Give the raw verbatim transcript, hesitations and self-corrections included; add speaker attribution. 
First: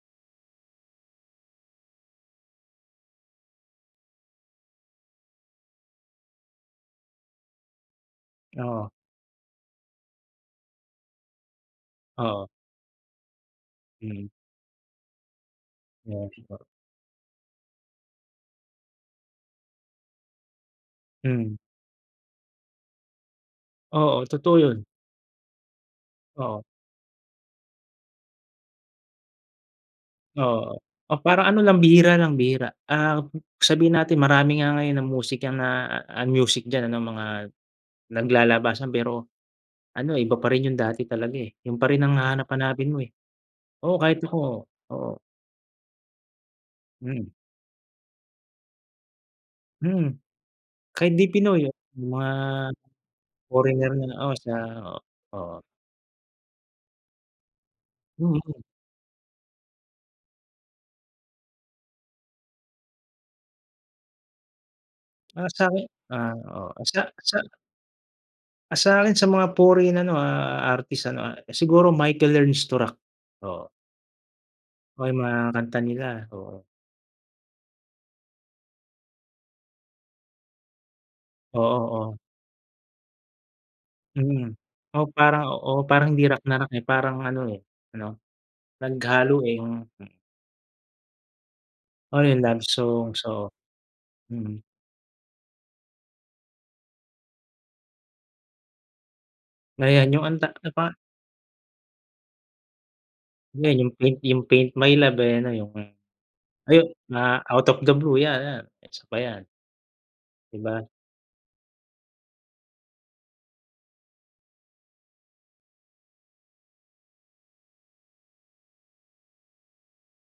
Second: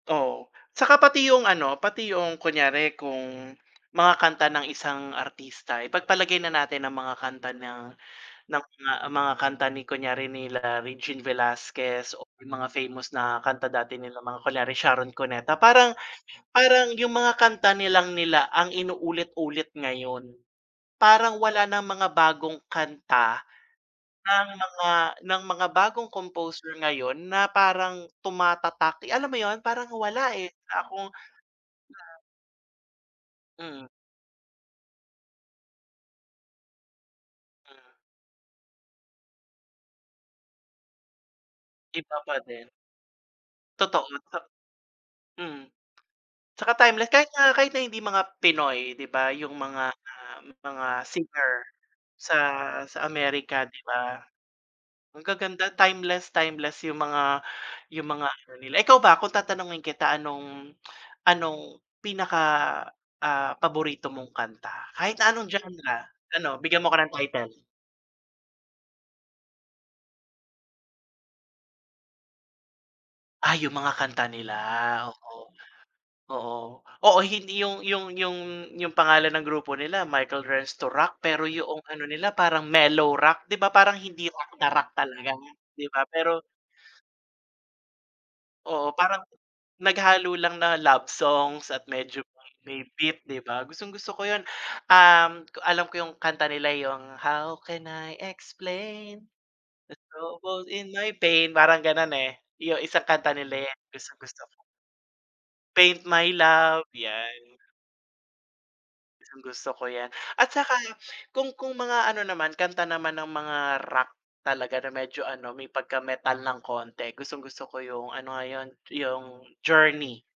Speaker 1: Oo. Tsaka pati yung ano pati yung kunyari kung mga kanta ng isang artista ipagpalagay na natin na mga kanta ng ng
Speaker 2: Oo.
Speaker 1: mga mga kanta ni kunyare nila Regine Velasquez o
Speaker 2: Oo.
Speaker 1: yung mga famous na kanta dati nila
Speaker 2: Mm.
Speaker 1: mga kunyari Sharon Cuneta. Parang
Speaker 2: Yes po.
Speaker 1: parang yung mga kanta nilang nila ang inulit-ulit ngayon. Parang
Speaker 2: Mm.
Speaker 1: wala nang mga bagong kanta
Speaker 2: Oo
Speaker 1: ng
Speaker 2: totoo yun.
Speaker 1: mga ng mga bagong
Speaker 2: Oo.
Speaker 1: composer ngayon na parang tumatatak. Eh, alam mo yun parang wala, eh,
Speaker 2: Oo, oo,
Speaker 1: na akong
Speaker 2: o. Parang ano lang bihira,
Speaker 1: na
Speaker 2: lang bihira. Um,
Speaker 1: Mm.
Speaker 2: sabihin natin marami nga ngayon ang musika na a ang music diyan ano mga
Speaker 1: Mm.
Speaker 2: naglalabasan pero ano iba pa rin yung dati talaga, eh, yun pa rin ang
Speaker 1: Iba pa din.
Speaker 2: hahanap-hanapin mo, eh. Oo
Speaker 1: Totoo
Speaker 2: kahit ako.
Speaker 1: sa
Speaker 2: Oo.
Speaker 1: mm. Tsaka timeless, kahit
Speaker 2: Mm.
Speaker 1: nga kahit na hindi mga Pinoy di ba? yung mga,
Speaker 2: Mm.
Speaker 1: um, mga
Speaker 2: Kahit di
Speaker 1: singer
Speaker 2: Pinoy yung mga
Speaker 1: sa sa Amerika di
Speaker 2: foreigner na
Speaker 1: ba?
Speaker 2: oo sa oo,
Speaker 1: Ang
Speaker 2: oo.
Speaker 1: gaganda timeless timeless yung mga yung mga ano
Speaker 2: Mm
Speaker 1: nila. Ikaw ba kung tatanungin kita anong anong pinaka, ah, paborito mong kanta? Kahit na anong
Speaker 2: Ah, sakin
Speaker 1: genre?
Speaker 2: ah,
Speaker 1: Ano? Bigyan
Speaker 2: oo
Speaker 1: mo ko
Speaker 2: sa
Speaker 1: ng
Speaker 2: sa
Speaker 1: title.
Speaker 2: ah, sakin sa mga foreign ano, ah, a artist ano, ah, siguro Michael Learns to Rock.
Speaker 1: Ah,
Speaker 2: Oo.
Speaker 1: yung mga kanta nila.
Speaker 2: O yung mga
Speaker 1: Oo.
Speaker 2: kanta nila
Speaker 1: Oo.
Speaker 2: oo.
Speaker 1: Oo, hindi yung yung yung yung pangalan ng grupo nila Michael Learns to Rock pero
Speaker 2: Oo,
Speaker 1: yoong ano
Speaker 2: oo.
Speaker 1: nila parang mellow rock. Di ba parang hindi
Speaker 2: Mm.
Speaker 1: rock na rock
Speaker 2: Oo
Speaker 1: talaga
Speaker 2: parang oo
Speaker 1: di ba?
Speaker 2: parang hindi
Speaker 1: Pero
Speaker 2: rock na rock, eh, parang ano, eh, ano
Speaker 1: Oo. Parang
Speaker 2: naghalo, eh, yung. Mm.
Speaker 1: naghalo lang na love songs at
Speaker 2: O
Speaker 1: medyo
Speaker 2: yung
Speaker 1: [unintelligible]
Speaker 2: love
Speaker 1: may
Speaker 2: song,
Speaker 1: beat di
Speaker 2: so
Speaker 1: ba? Gustong-gusto ko yun.
Speaker 2: mm.
Speaker 1: Um, ko alam ko yung kanta nila yung "How can I explain in the
Speaker 2: Ngayon yung anong ta
Speaker 1: trouble
Speaker 2: ta pa
Speaker 1: in my pain" parang ganon, eh, yu isang kanta nila
Speaker 2: Yan
Speaker 1: yan
Speaker 2: yung paint
Speaker 1: gustong-gusto
Speaker 2: yung
Speaker 1: ko.
Speaker 2: "Paint My Love" eh, ano yung
Speaker 1: "Paint My Love"
Speaker 2: yung na
Speaker 1: yan.
Speaker 2: "Out of the Blue" yan ayan isa pa yan.
Speaker 1: Gustong-gusto ko yan. At
Speaker 2: Di
Speaker 1: tsaka
Speaker 2: ba?
Speaker 1: kung kung mga ano naman kanta naman ng mga rock talaga na medyo ano may pagka-metal ng konte. Gustong-gusto ko yung ano nga yun? Yung Journey.